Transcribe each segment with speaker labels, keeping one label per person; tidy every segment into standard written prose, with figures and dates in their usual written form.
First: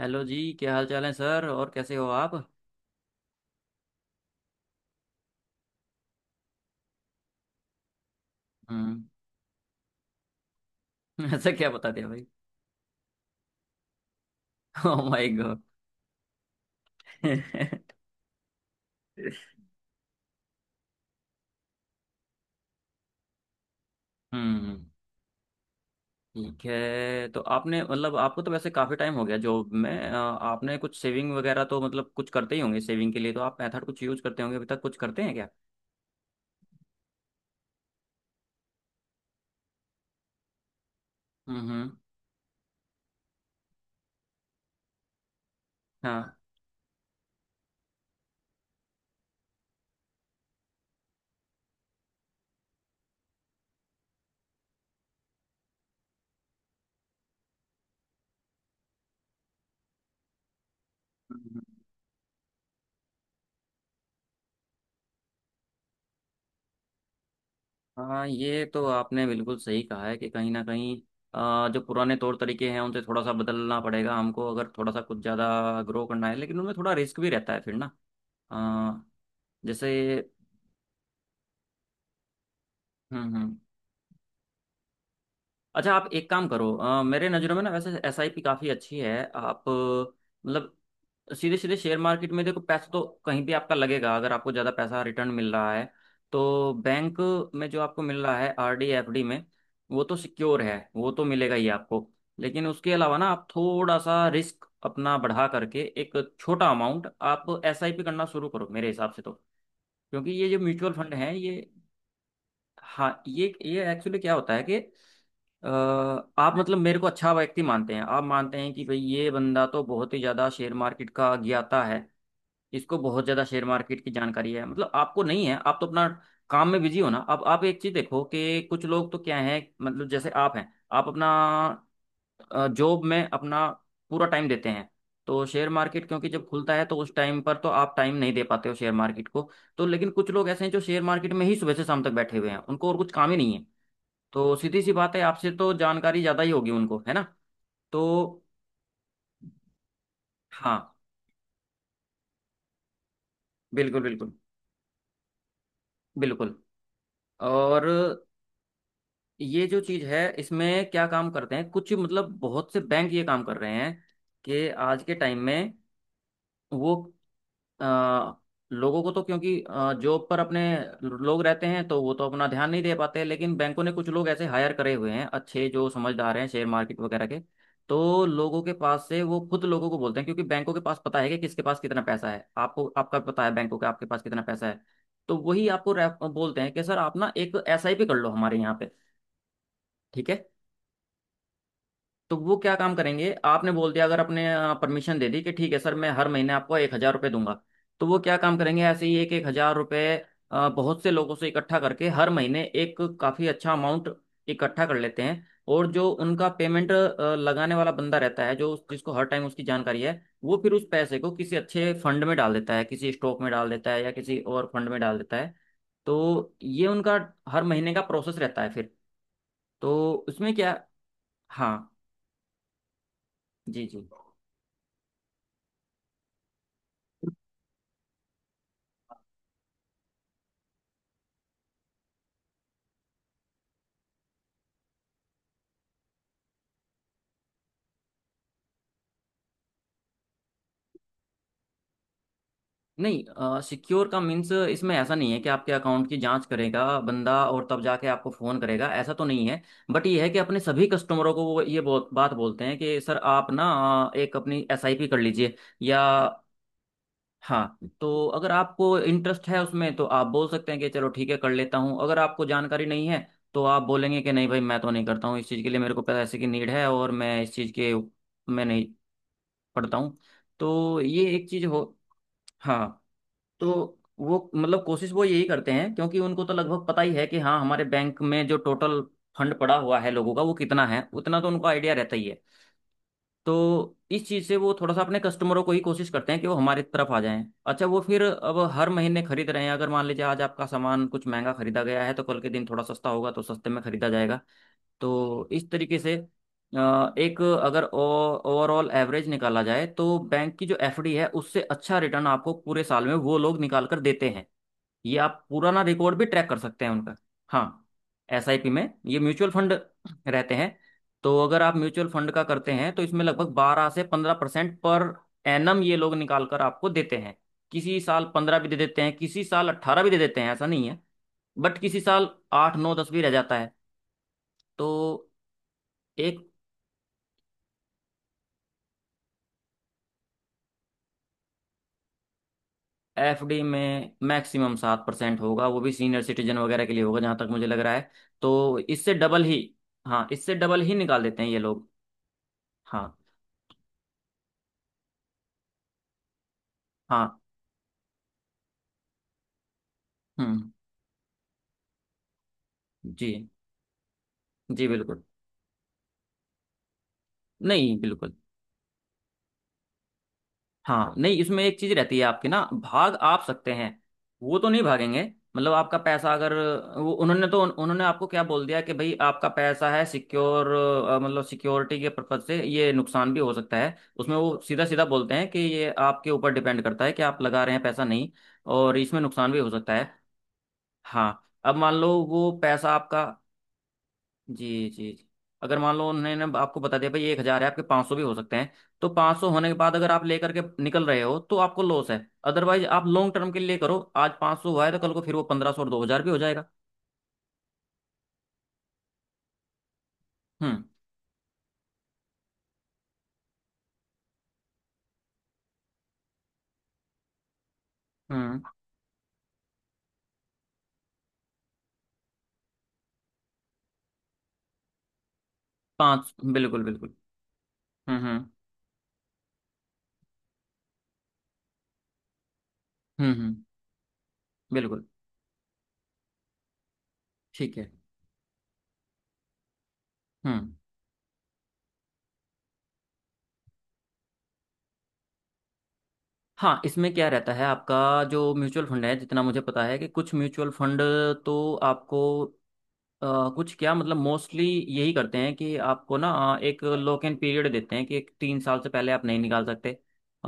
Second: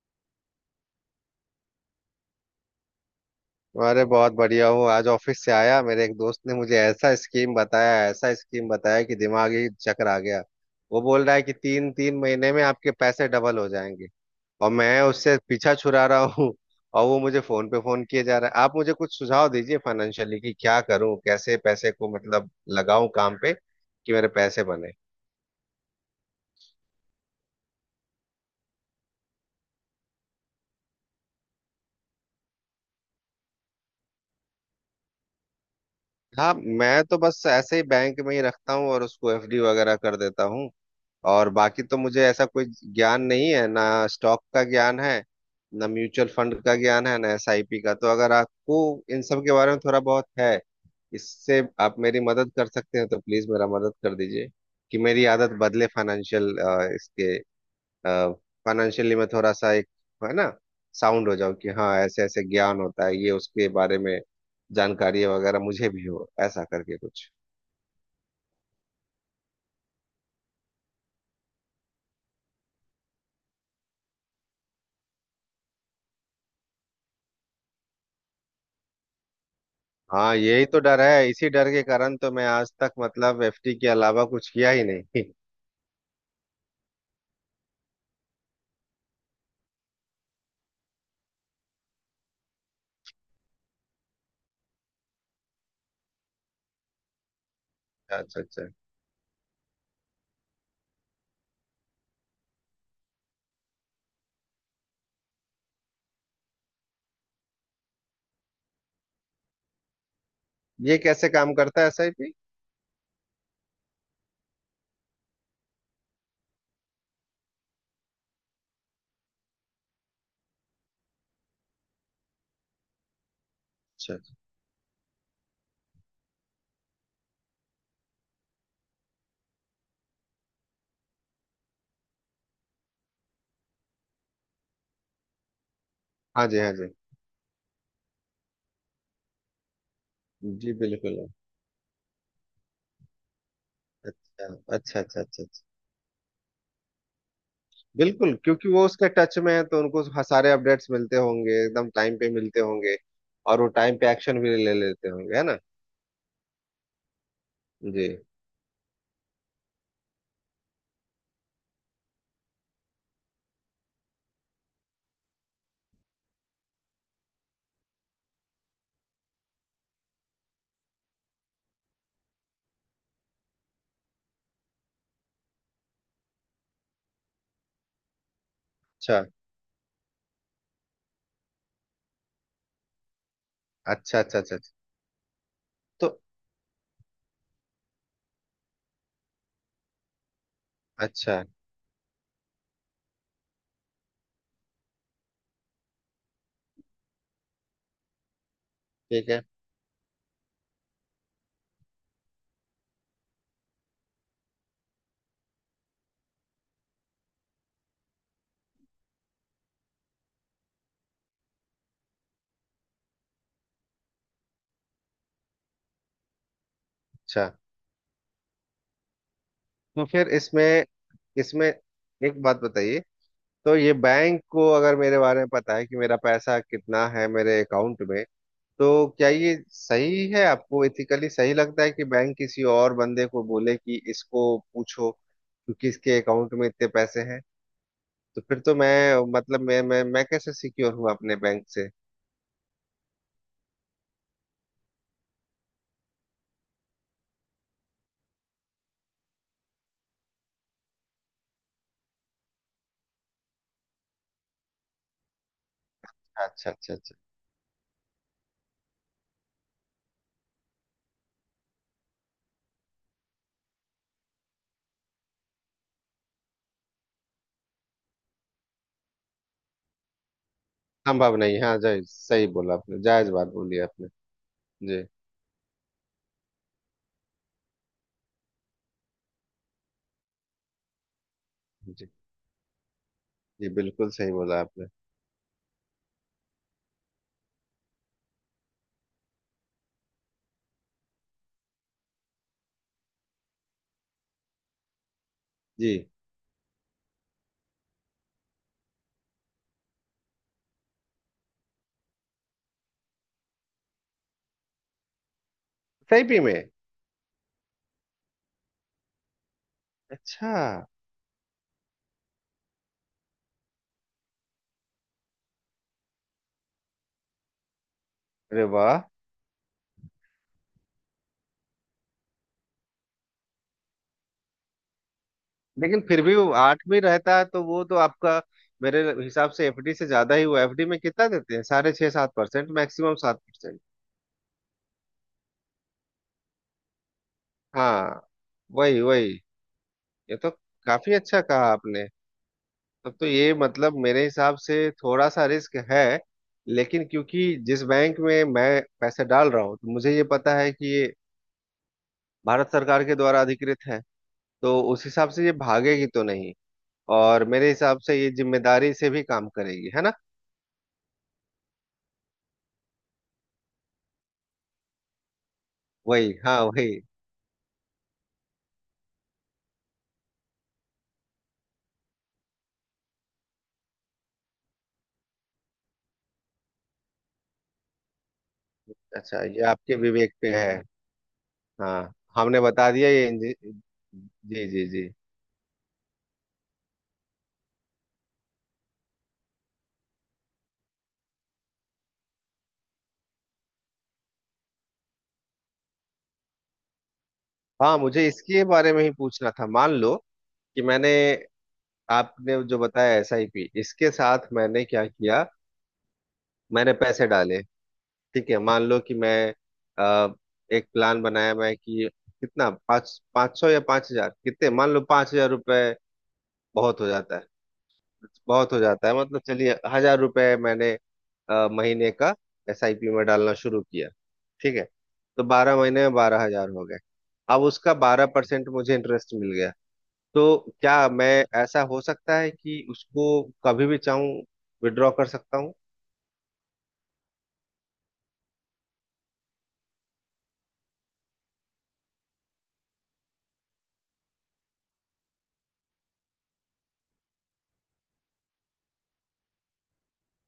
Speaker 1: Hello जी। क्या हाल चाल है सर और कैसे हो आप।
Speaker 2: अरे बहुत बढ़िया हूँ। आज ऑफिस से आया। मेरे एक दोस्त ने मुझे ऐसा स्कीम बताया, ऐसा स्कीम
Speaker 1: हम्म।
Speaker 2: बताया कि दिमाग ही चकर आ गया। वो बोल रहा है
Speaker 1: ऐसा
Speaker 2: कि
Speaker 1: क्या बता
Speaker 2: तीन
Speaker 1: दिया
Speaker 2: तीन
Speaker 1: भाई।
Speaker 2: महीने में आपके पैसे डबल हो जाएंगे। और मैं
Speaker 1: ओह माय
Speaker 2: उससे
Speaker 1: गॉड।
Speaker 2: पीछा छुड़ा रहा हूँ। और वो मुझे फोन पे फोन किए जा रहा है। आप मुझे कुछ सुझाव दीजिए फाइनेंशियली कि क्या करूँ, कैसे पैसे को मतलब लगाऊं काम पे कि मेरे पैसे
Speaker 1: हम्म।
Speaker 2: बने।
Speaker 1: ठीक है। तो आपने मतलब आपको तो वैसे काफी टाइम हो गया जॉब में, आपने कुछ सेविंग वगैरह तो मतलब कुछ करते ही होंगे। सेविंग के लिए तो आप मेथड कुछ यूज करते होंगे। अभी तक कुछ करते हैं क्या।
Speaker 2: हाँ, मैं तो बस ऐसे ही बैंक में ही रखता हूँ और उसको एफडी वगैरह कर देता हूँ। और बाकी
Speaker 1: हम्म।
Speaker 2: तो मुझे ऐसा कोई ज्ञान नहीं है ना, स्टॉक का ज्ञान है ना म्यूचुअल
Speaker 1: हाँ।
Speaker 2: फंड का ज्ञान है ना एसआईपी का। तो अगर आपको इन सब के बारे में थोड़ा बहुत है, इससे आप मेरी मदद कर सकते हैं तो प्लीज मेरा मदद कर दीजिए कि मेरी आदत बदले फाइनेंशियल, इसके, फाइनेंशियली मैं थोड़ा सा एक, है ना, साउंड हो जाऊं
Speaker 1: हम्म।
Speaker 2: कि हाँ ऐसे ऐसे ज्ञान होता है ये, उसके बारे में जानकारी वगैरह मुझे भी हो ऐसा करके कुछ।
Speaker 1: हाँ, ये तो आपने बिल्कुल सही कहा है कि कहीं ना कहीं जो पुराने तौर तरीके हैं उनसे थोड़ा सा बदलना पड़ेगा हमको। अगर थोड़ा सा कुछ ज़्यादा ग्रो करना है लेकिन उनमें थोड़ा रिस्क भी रहता है फिर ना। अ, जैसे।
Speaker 2: हाँ, यही तो डर है। इसी डर के कारण तो मैं आज तक मतलब
Speaker 1: हम्म।
Speaker 2: एफडी के अलावा कुछ किया ही नहीं।
Speaker 1: अच्छा, आप एक काम करो। मेरे नज़रों में ना वैसे एसआईपी काफ़ी अच्छी है। आप मतलब सीधे सीधे शेयर मार्केट में देखो, पैसा तो कहीं भी आपका लगेगा। अगर आपको ज़्यादा पैसा रिटर्न मिल रहा है तो बैंक में जो आपको मिल रहा
Speaker 2: अच्छा
Speaker 1: है
Speaker 2: अच्छा।
Speaker 1: आरडी एफडी में, वो तो सिक्योर है, वो तो मिलेगा ही आपको। लेकिन उसके अलावा ना आप थोड़ा सा रिस्क अपना बढ़ा करके एक छोटा अमाउंट आप एसआईपी करना शुरू करो मेरे हिसाब से तो। क्योंकि ये जो म्यूचुअल
Speaker 2: ये
Speaker 1: फंड
Speaker 2: कैसे
Speaker 1: है
Speaker 2: काम
Speaker 1: ये।
Speaker 2: करता है एसआईपी?
Speaker 1: हाँ, ये एक्चुअली क्या होता है कि अ, आप मतलब मेरे को अच्छा व्यक्ति मानते हैं, आप मानते हैं कि भाई ये बंदा तो बहुत ही ज़्यादा शेयर मार्केट का ज्ञाता है, इसको बहुत ज़्यादा शेयर मार्केट की
Speaker 2: अच्छा अच्छा।
Speaker 1: जानकारी है, मतलब आपको नहीं है। आप तो अपना काम में बिजी हो ना। अब आप एक चीज़ देखो कि कुछ लोग तो क्या है, मतलब जैसे आप हैं आप अपना जॉब में अपना पूरा टाइम देते हैं। तो शेयर मार्केट क्योंकि जब
Speaker 2: हाँ जी, हाँ
Speaker 1: खुलता है
Speaker 2: जी।
Speaker 1: तो उस टाइम पर तो आप टाइम नहीं दे पाते हो शेयर मार्केट को। तो लेकिन कुछ लोग ऐसे हैं
Speaker 2: जी
Speaker 1: जो शेयर
Speaker 2: बिल्कुल।
Speaker 1: मार्केट में ही सुबह से शाम तक बैठे हुए हैं, उनको और कुछ काम ही नहीं है।
Speaker 2: अच्छा
Speaker 1: तो
Speaker 2: अच्छा
Speaker 1: सीधी सी बात
Speaker 2: अच्छा
Speaker 1: है,
Speaker 2: अच्छा
Speaker 1: आपसे
Speaker 2: अच्छा।
Speaker 1: तो जानकारी ज़्यादा ही होगी उनको, है ना। तो।
Speaker 2: बिल्कुल, क्योंकि वो उसके टच में है तो उनको सारे अपडेट्स
Speaker 1: हाँ,
Speaker 2: मिलते होंगे, एकदम टाइम पे मिलते होंगे। और वो टाइम
Speaker 1: बिल्कुल
Speaker 2: पे
Speaker 1: बिल्कुल
Speaker 2: एक्शन भी ले लेते होंगे, है ना?
Speaker 1: बिल्कुल। और
Speaker 2: जी।
Speaker 1: ये जो चीज़ है इसमें क्या काम करते हैं कुछ, मतलब बहुत से बैंक ये काम कर रहे हैं कि आज के टाइम में वो आ, लोगों को, तो क्योंकि जॉब पर अपने लोग रहते हैं तो वो तो अपना ध्यान नहीं दे पाते, लेकिन बैंकों ने कुछ लोग ऐसे हायर करे हुए हैं अच्छे जो समझदार हैं शेयर मार्केट वगैरह के। तो लोगों के पास से
Speaker 2: अच्छा
Speaker 1: वो खुद लोगों को बोलते हैं, क्योंकि बैंकों के पास पता है कि किसके पास कितना पैसा है। आपको आपका पता है, बैंकों के आपके
Speaker 2: अच्छा
Speaker 1: पास
Speaker 2: अच्छा
Speaker 1: कितना
Speaker 2: अच्छा
Speaker 1: पैसा
Speaker 2: अच्छा।
Speaker 1: है। तो वही आपको
Speaker 2: तो
Speaker 1: बोलते हैं कि सर आप ना एक एसआईपी कर लो हमारे यहाँ पे, ठीक है।
Speaker 2: अच्छा।
Speaker 1: तो वो क्या काम करेंगे, आपने बोल दिया अगर आपने परमिशन दे दी कि ठीक है सर मैं हर महीने आपको 1,000 रुपये दूंगा। तो वो क्या काम करेंगे, ऐसे ही
Speaker 2: ठीक
Speaker 1: एक
Speaker 2: है।
Speaker 1: एक हजार रुपये बहुत से लोगों से इकट्ठा करके हर महीने एक काफ़ी अच्छा अमाउंट इकट्ठा कर लेते हैं। और जो उनका पेमेंट लगाने वाला बंदा रहता है, जो जिसको हर टाइम उसकी जानकारी है, वो फिर उस पैसे को किसी अच्छे फंड में डाल देता है, किसी स्टॉक में डाल देता है या किसी और फंड में डाल देता है। तो ये उनका
Speaker 2: अच्छा,
Speaker 1: हर महीने का प्रोसेस रहता है फिर।
Speaker 2: तो
Speaker 1: तो
Speaker 2: फिर
Speaker 1: उसमें क्या।
Speaker 2: इसमें, इसमें
Speaker 1: हाँ
Speaker 2: एक बात बताइए। तो
Speaker 1: जी
Speaker 2: ये
Speaker 1: जी।
Speaker 2: बैंक को अगर मेरे बारे में पता है कि मेरा पैसा कितना है मेरे अकाउंट में, तो क्या ये सही है? आपको एथिकली सही लगता है कि बैंक किसी और बंदे को बोले कि इसको पूछो क्योंकि इसके अकाउंट में इतने पैसे हैं? तो फिर तो मैं, मतलब मैं कैसे सिक्योर हूँ अपने बैंक से?
Speaker 1: नहीं, सिक्योर का मीन्स इसमें ऐसा नहीं है कि आपके अकाउंट की जांच करेगा बंदा और तब जाके आपको फ़ोन करेगा, ऐसा तो नहीं है। बट ये है कि अपने सभी कस्टमरों को वो ये बहुत बात बोलते हैं कि सर आप ना एक अपनी एसआईपी कर लीजिए, या।
Speaker 2: अच्छा अच्छा अच्छा।
Speaker 1: हाँ, तो अगर आपको इंटरेस्ट है उसमें तो आप बोल सकते हैं कि चलो ठीक है कर लेता हूँ। अगर आपको जानकारी नहीं है तो आप बोलेंगे कि नहीं भाई मैं तो नहीं करता हूँ, इस चीज़ के लिए मेरे को पैसे की नीड है और मैं इस चीज़ के मैं नहीं पढ़ता हूँ। तो ये
Speaker 2: संभव
Speaker 1: एक
Speaker 2: नहीं।
Speaker 1: चीज़
Speaker 2: हाँ,
Speaker 1: हो।
Speaker 2: जायज, सही बोला आपने,
Speaker 1: हाँ।
Speaker 2: जायज बात
Speaker 1: तो
Speaker 2: बोली आपने।
Speaker 1: वो मतलब
Speaker 2: जी
Speaker 1: कोशिश वो यही करते हैं, क्योंकि उनको तो लगभग पता ही है कि हाँ, हमारे बैंक में जो टोटल फंड पड़ा हुआ है लोगों का वो कितना है, उतना तो उनको आइडिया
Speaker 2: जी
Speaker 1: रहता ही है।
Speaker 2: जी।
Speaker 1: तो
Speaker 2: बिल्कुल
Speaker 1: इस
Speaker 2: सही
Speaker 1: चीज़ से
Speaker 2: बोला
Speaker 1: वो
Speaker 2: आपने।
Speaker 1: थोड़ा सा अपने कस्टमरों को ही कोशिश करते हैं कि वो हमारी तरफ आ जाएं। अच्छा, वो फिर अब हर महीने खरीद रहे हैं। अगर मान लीजिए आज आपका सामान कुछ महंगा खरीदा गया है तो कल के दिन थोड़ा सस्ता होगा, तो सस्ते में खरीदा जाएगा। तो इस तरीके
Speaker 2: जी।
Speaker 1: से एक अगर ओवरऑल एवरेज निकाला जाए तो बैंक की जो एफडी है उससे अच्छा रिटर्न आपको पूरे साल में वो लोग निकाल कर देते हैं। ये आप पुराना रिकॉर्ड भी
Speaker 2: एसआईपी
Speaker 1: ट्रैक
Speaker 2: में?
Speaker 1: कर सकते हैं उनका। हाँ। एसआईपी में ये म्यूचुअल फंड
Speaker 2: अच्छा।
Speaker 1: रहते हैं। तो अगर आप म्यूचुअल फंड का करते हैं तो इसमें लगभग 12 से 15% पर एनम ये लोग निकाल कर आपको देते हैं। किसी साल 15
Speaker 2: अरे
Speaker 1: भी दे
Speaker 2: वाह!
Speaker 1: देते हैं, किसी साल 18 भी दे देते हैं, ऐसा नहीं है। बट किसी साल 8, 9, 10 भी रह जाता है। तो
Speaker 2: लेकिन फिर भी
Speaker 1: एक।
Speaker 2: वो आठ में रहता है तो वो तो आपका, मेरे हिसाब से एफडी से ज्यादा ही हुआ। एफडी में कितना देते हैं, 6.5 7%? मैक्सिमम सात
Speaker 1: एफडी
Speaker 2: परसेंट
Speaker 1: में मैक्सिमम 7% होगा, वो भी सीनियर सिटीजन वगैरह के लिए होगा जहां तक मुझे लग रहा है।
Speaker 2: हाँ।
Speaker 1: तो
Speaker 2: वही
Speaker 1: इससे
Speaker 2: वही।
Speaker 1: डबल ही। हाँ,
Speaker 2: ये तो
Speaker 1: इससे डबल ही
Speaker 2: काफी
Speaker 1: निकाल
Speaker 2: अच्छा
Speaker 1: देते हैं ये
Speaker 2: कहा
Speaker 1: लोग।
Speaker 2: आपने।
Speaker 1: हाँ।
Speaker 2: तब तो ये मतलब मेरे हिसाब से थोड़ा सा रिस्क है, लेकिन
Speaker 1: हाँ।
Speaker 2: क्योंकि जिस बैंक में मैं पैसे डाल रहा हूँ तो मुझे ये पता
Speaker 1: हम्म।
Speaker 2: है कि ये भारत सरकार के
Speaker 1: जी
Speaker 2: द्वारा अधिकृत है। तो
Speaker 1: जी
Speaker 2: उस
Speaker 1: बिल्कुल।
Speaker 2: हिसाब से ये भागेगी तो नहीं। और मेरे
Speaker 1: नहीं,
Speaker 2: हिसाब से ये
Speaker 1: बिल्कुल।
Speaker 2: जिम्मेदारी से भी काम करेगी, है ना?
Speaker 1: हाँ, नहीं इसमें एक चीज रहती है आपकी ना, भाग आप सकते हैं, वो तो नहीं भागेंगे। मतलब आपका पैसा
Speaker 2: वही,
Speaker 1: अगर
Speaker 2: हाँ, वही।
Speaker 1: वो, उन्होंने तो उन्होंने आपको क्या बोल दिया कि भाई आपका पैसा है सिक्योर। मतलब सिक्योरिटी के पर्पज से ये नुकसान भी हो सकता है उसमें, वो सीधा सीधा बोलते हैं कि ये आपके ऊपर डिपेंड करता है कि आप लगा रहे हैं पैसा नहीं, और इसमें
Speaker 2: अच्छा,
Speaker 1: नुकसान भी
Speaker 2: ये
Speaker 1: हो सकता
Speaker 2: आपके
Speaker 1: है।
Speaker 2: विवेक पे है।
Speaker 1: हाँ। अब मान लो
Speaker 2: हाँ,
Speaker 1: वो
Speaker 2: हमने बता
Speaker 1: पैसा
Speaker 2: दिया
Speaker 1: आपका।
Speaker 2: ये
Speaker 1: जी
Speaker 2: जी जी जी।
Speaker 1: जी जी। अगर मान लो उन्होंने ना आपको बता दिया भाई 1,000 है आपके, 500 भी हो सकते हैं। तो 500 होने के बाद अगर आप लेकर के निकल रहे हो तो आपको लॉस है। अदरवाइज आप लॉन्ग टर्म के लिए करो, आज 500 हुआ है तो कल को फिर वो 1,500 और 2,000 भी हो जाएगा।
Speaker 2: हाँ, मुझे इसके बारे में ही पूछना था। मान लो कि
Speaker 1: हम्म
Speaker 2: मैंने, आपने जो बताया एस आई पी, इसके साथ मैंने क्या किया, मैंने पैसे डाले। ठीक है,
Speaker 1: हम्म।
Speaker 2: मान लो कि मैं, अ, एक प्लान बनाया मैं कि कितना, पाँच पाँच सौ या 5,000, कितने, मान लो 5,000 रुपये
Speaker 1: पाँच, बिल्कुल
Speaker 2: बहुत हो
Speaker 1: बिल्कुल।
Speaker 2: जाता है।
Speaker 1: हम्म।
Speaker 2: बहुत हो जाता है, मतलब चलिए हजार रुपए मैंने महीने का एसआईपी में डालना
Speaker 1: हम्म।
Speaker 2: शुरू किया। ठीक है,
Speaker 1: बिल्कुल।
Speaker 2: तो 12 महीने में 12,000 हो गए। अब
Speaker 1: ठीक है।
Speaker 2: उसका 12% मुझे इंटरेस्ट मिल गया, तो
Speaker 1: हम्म।
Speaker 2: क्या मैं, ऐसा हो सकता है कि उसको कभी भी चाहूं विड्रॉ कर सकता हूँ?
Speaker 1: हाँ, इसमें क्या रहता है आपका जो म्यूचुअल फंड है, जितना मुझे पता है कि कुछ म्यूचुअल फंड तो आपको अ, कुछ, क्या मतलब मोस्टली यही करते हैं कि आपको ना एक लॉक इन पीरियड देते हैं कि एक 3 साल से पहले आप नहीं निकाल सकते।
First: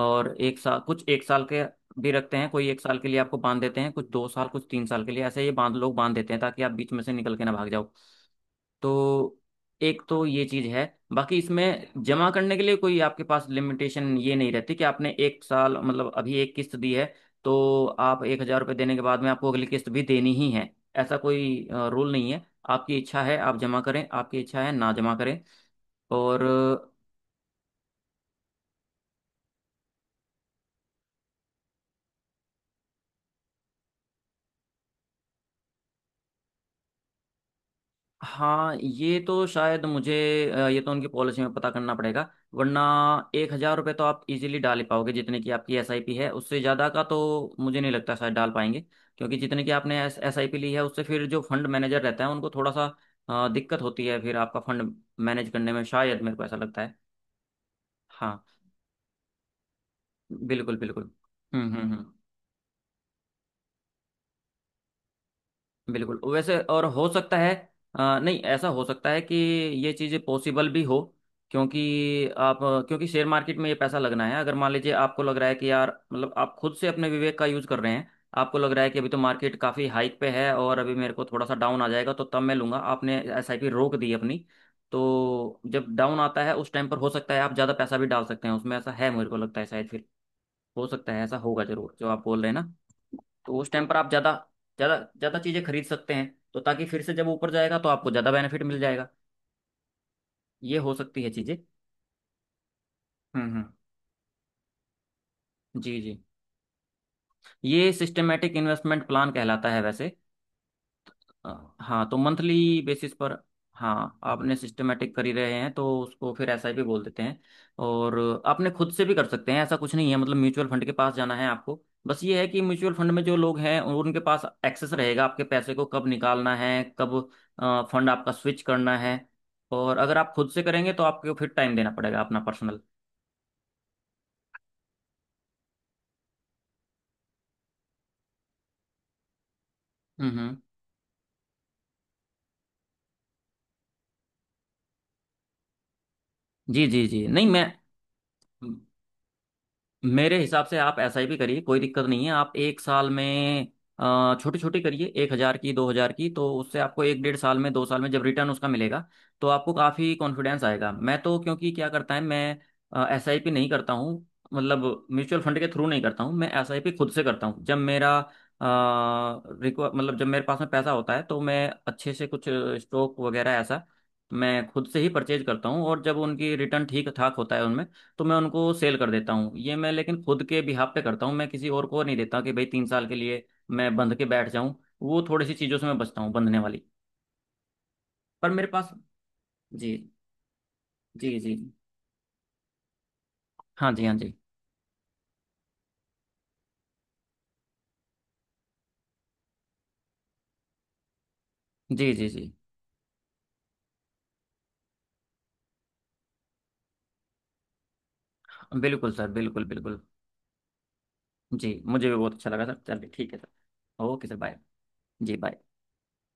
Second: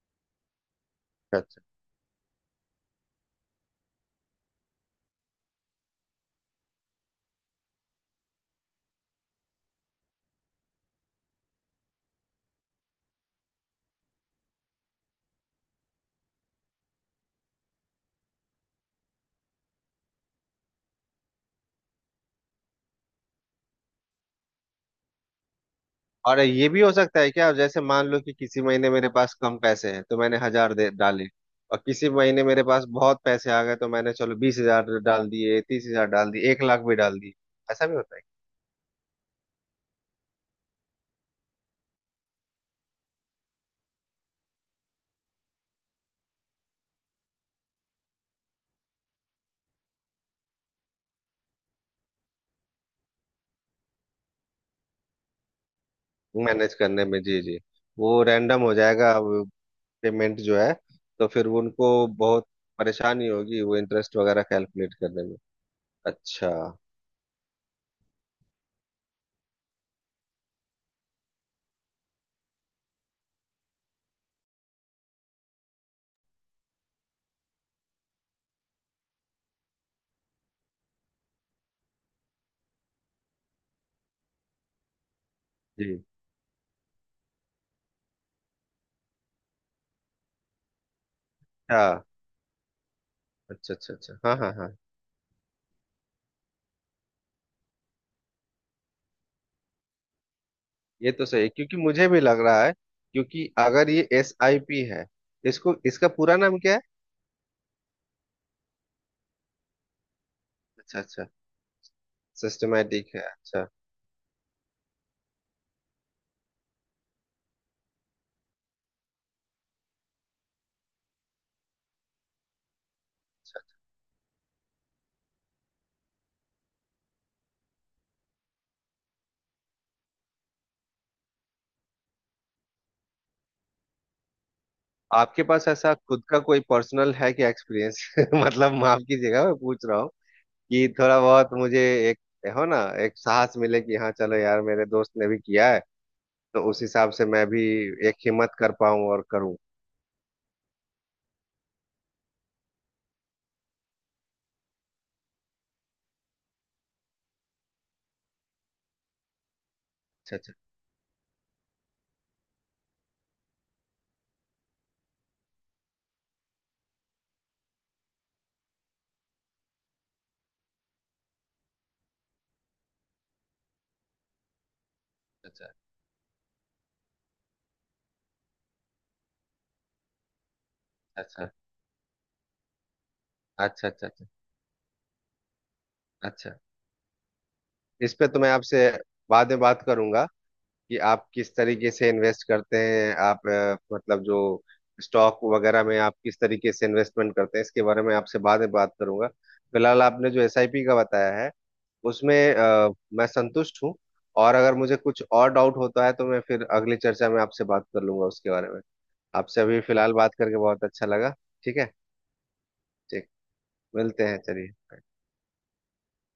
Speaker 1: और एक साल, कुछ एक साल
Speaker 2: अच्छा।
Speaker 1: के भी रखते हैं, कोई एक साल के लिए आपको बांध देते हैं, कुछ 2 साल, कुछ 3 साल के लिए, ऐसे ये बांध लोग बांध देते हैं ताकि आप बीच में से निकल के ना भाग जाओ। तो एक तो ये चीज है। बाकी इसमें जमा करने के लिए कोई आपके पास लिमिटेशन ये नहीं रहती कि आपने एक साल मतलब अभी एक किस्त दी है तो आप 1,000 रुपये देने के बाद में आपको अगली किस्त भी देनी ही है, ऐसा कोई रूल नहीं है। आपकी इच्छा है आप जमा करें, आपकी इच्छा है ना जमा करें।
Speaker 2: और
Speaker 1: और।
Speaker 2: ये भी हो सकता है क्या, जैसे मान लो कि किसी महीने मेरे पास कम पैसे हैं तो मैंने हजार दे डाले, और किसी महीने मेरे पास बहुत पैसे आ गए तो मैंने चलो 20,000 डाल दिए, 30,000 डाल दिए, 1,00,000 भी डाल दिए, ऐसा भी होता है?
Speaker 1: हाँ। ये तो शायद मुझे ये तो उनकी पॉलिसी में पता करना पड़ेगा। वरना 1,000 रुपये तो आप इजीली डाल ही पाओगे, जितने की आपकी एसआईपी है उससे ज़्यादा का तो मुझे नहीं लगता शायद डाल पाएंगे। क्योंकि जितने की आपने एसआईपी ली है उससे फिर जो फंड मैनेजर रहता है उनको थोड़ा सा दिक्कत होती है फिर आपका फंड मैनेज करने में, शायद मेरे को ऐसा
Speaker 2: मैनेज
Speaker 1: लगता है।
Speaker 2: करने में, जी जी। वो
Speaker 1: हाँ,
Speaker 2: रैंडम हो जाएगा पेमेंट जो है।
Speaker 1: बिल्कुल बिल्कुल।
Speaker 2: तो फिर वो
Speaker 1: हम्म।
Speaker 2: उनको बहुत परेशानी होगी, वो इंटरेस्ट वगैरह कैलकुलेट करने में।
Speaker 1: बिल्कुल,
Speaker 2: अच्छा।
Speaker 1: वैसे और हो सकता है नहीं, ऐसा हो सकता है कि ये चीज़ें पॉसिबल भी हो। क्योंकि आप क्योंकि शेयर मार्केट में ये पैसा लगना है। अगर मान लीजिए आपको लग रहा है कि यार मतलब आप खुद से अपने विवेक का यूज़ कर रहे हैं, आपको लग रहा है कि अभी तो मार्केट काफ़ी हाइक पे है और अभी मेरे को थोड़ा सा डाउन आ जाएगा तो तब मैं लूंगा, आपने एसआईपी रोक दी अपनी। तो जब
Speaker 2: जी।
Speaker 1: डाउन आता है उस टाइम पर हो सकता है आप ज़्यादा पैसा भी डाल सकते हैं उसमें, ऐसा है मेरे को लगता है शायद फिर। हो सकता है ऐसा होगा जरूर
Speaker 2: हाँ।
Speaker 1: जो आप बोल रहे हैं ना। तो उस
Speaker 2: अच्छा
Speaker 1: टाइम
Speaker 2: अच्छा
Speaker 1: पर आप
Speaker 2: अच्छा।
Speaker 1: ज़्यादा
Speaker 2: हाँ हाँ हाँ।
Speaker 1: ज़्यादा ज़्यादा चीज़ें खरीद सकते हैं, तो ताकि फिर से जब ऊपर जाएगा तो आपको ज़्यादा बेनिफिट मिल जाएगा। ये हो
Speaker 2: ये
Speaker 1: सकती
Speaker 2: तो
Speaker 1: है
Speaker 2: सही है,
Speaker 1: चीज़ें।
Speaker 2: क्योंकि मुझे भी लग रहा है, क्योंकि
Speaker 1: हम्म।
Speaker 2: अगर ये एस आई पी है, इसको,
Speaker 1: जी
Speaker 2: इसका
Speaker 1: जी।
Speaker 2: पूरा नाम क्या है?
Speaker 1: ये सिस्टमेटिक इन्वेस्टमेंट प्लान कहलाता है वैसे।
Speaker 2: अच्छा अच्छा।
Speaker 1: हाँ, तो मंथली
Speaker 2: सिस्टमेटिक
Speaker 1: बेसिस
Speaker 2: है?
Speaker 1: पर।
Speaker 2: अच्छा।
Speaker 1: हाँ, आपने सिस्टमेटिक कर ही रहे हैं तो उसको फिर एसआईपी बोल देते हैं। और आपने खुद से भी कर सकते हैं, ऐसा कुछ नहीं है मतलब म्यूचुअल फंड के पास जाना है आपको। बस ये है कि म्यूचुअल फंड में जो लोग हैं उनके पास एक्सेस रहेगा आपके पैसे को कब निकालना है, कब फंड आपका स्विच करना है। और अगर आप खुद से करेंगे तो आपको फिर टाइम देना पड़ेगा अपना पर्सनल।
Speaker 2: आपके पास ऐसा खुद का कोई पर्सनल है क्या, एक्सपीरियंस? मतलब माफ कीजिएगा मैं पूछ रहा,
Speaker 1: हम्म हम्म।
Speaker 2: कि थोड़ा बहुत मुझे एक, हो ना, एक साहस मिले कि हाँ चलो यार मेरे दोस्त ने भी किया है तो उस
Speaker 1: जी जी
Speaker 2: हिसाब
Speaker 1: जी,
Speaker 2: से मैं
Speaker 1: नहीं मैं
Speaker 2: भी एक हिम्मत कर पाऊं और करूं।
Speaker 1: मेरे हिसाब से आप ऐसा ही भी करिए, कोई दिक्कत नहीं है। आप एक साल में छोटी छोटी करिए, 1,000 की 2,000 की, तो उससे आपको एक डेढ़ साल में 2 साल में जब रिटर्न उसका मिलेगा तो आपको काफ़ी
Speaker 2: अच्छा
Speaker 1: कॉन्फिडेंस आएगा। मैं तो, क्योंकि क्या करता है, मैं एस आई पी नहीं करता हूँ मतलब म्यूचुअल फंड के थ्रू नहीं करता हूँ। मैं एस आई पी खुद से करता हूँ, जब मेरा रिक्वा मतलब जब मेरे पास में पैसा होता है तो मैं अच्छे से कुछ स्टॉक वगैरह ऐसा मैं खुद से ही परचेज
Speaker 2: अच्छा
Speaker 1: करता हूँ। और जब उनकी रिटर्न ठीक ठाक होता है उनमें तो मैं उनको सेल कर देता हूँ। ये मैं लेकिन खुद के बिहाफ पे करता हूँ, मैं
Speaker 2: अच्छा
Speaker 1: किसी और को नहीं देता कि भाई 3 साल के लिए
Speaker 2: अच्छा अच्छा
Speaker 1: मैं
Speaker 2: अच्छा अच्छा
Speaker 1: बंध के
Speaker 2: अच्छा।
Speaker 1: बैठ जाऊँ। वो थोड़ी सी चीज़ों से मैं बचता हूँ
Speaker 2: अच्छा।
Speaker 1: बंधने वाली।
Speaker 2: इस पे तो
Speaker 1: पर
Speaker 2: मैं
Speaker 1: मेरे
Speaker 2: आपसे
Speaker 1: पास।
Speaker 2: बाद में बात
Speaker 1: जी
Speaker 2: करूंगा कि आप
Speaker 1: जी
Speaker 2: किस
Speaker 1: जी।
Speaker 2: तरीके से इन्वेस्ट करते हैं, आप,
Speaker 1: हाँ जी हाँ
Speaker 2: मतलब
Speaker 1: जी।
Speaker 2: जो स्टॉक वगैरह में आप किस तरीके से इन्वेस्टमेंट करते हैं, इसके बारे में आपसे बाद में बात करूंगा। फिलहाल आपने जो एसआईपी का बताया है
Speaker 1: जी जी
Speaker 2: उसमें,
Speaker 1: जी,
Speaker 2: मैं संतुष्ट हूँ। और अगर मुझे कुछ और डाउट होता है तो मैं फिर अगली चर्चा में आपसे बात कर लूंगा उसके बारे में।
Speaker 1: बिल्कुल सर
Speaker 2: आपसे
Speaker 1: बिल्कुल
Speaker 2: अभी
Speaker 1: बिल्कुल।
Speaker 2: फिलहाल बात करके बहुत अच्छा लगा। ठीक
Speaker 1: जी,
Speaker 2: है।
Speaker 1: मुझे भी बहुत अच्छा लगा सर। चलिए,
Speaker 2: ठीक।
Speaker 1: ठीक है सर। ओके
Speaker 2: मिलते
Speaker 1: सर,
Speaker 2: हैं,
Speaker 1: बाय।
Speaker 2: चलिए।
Speaker 1: जी बाय।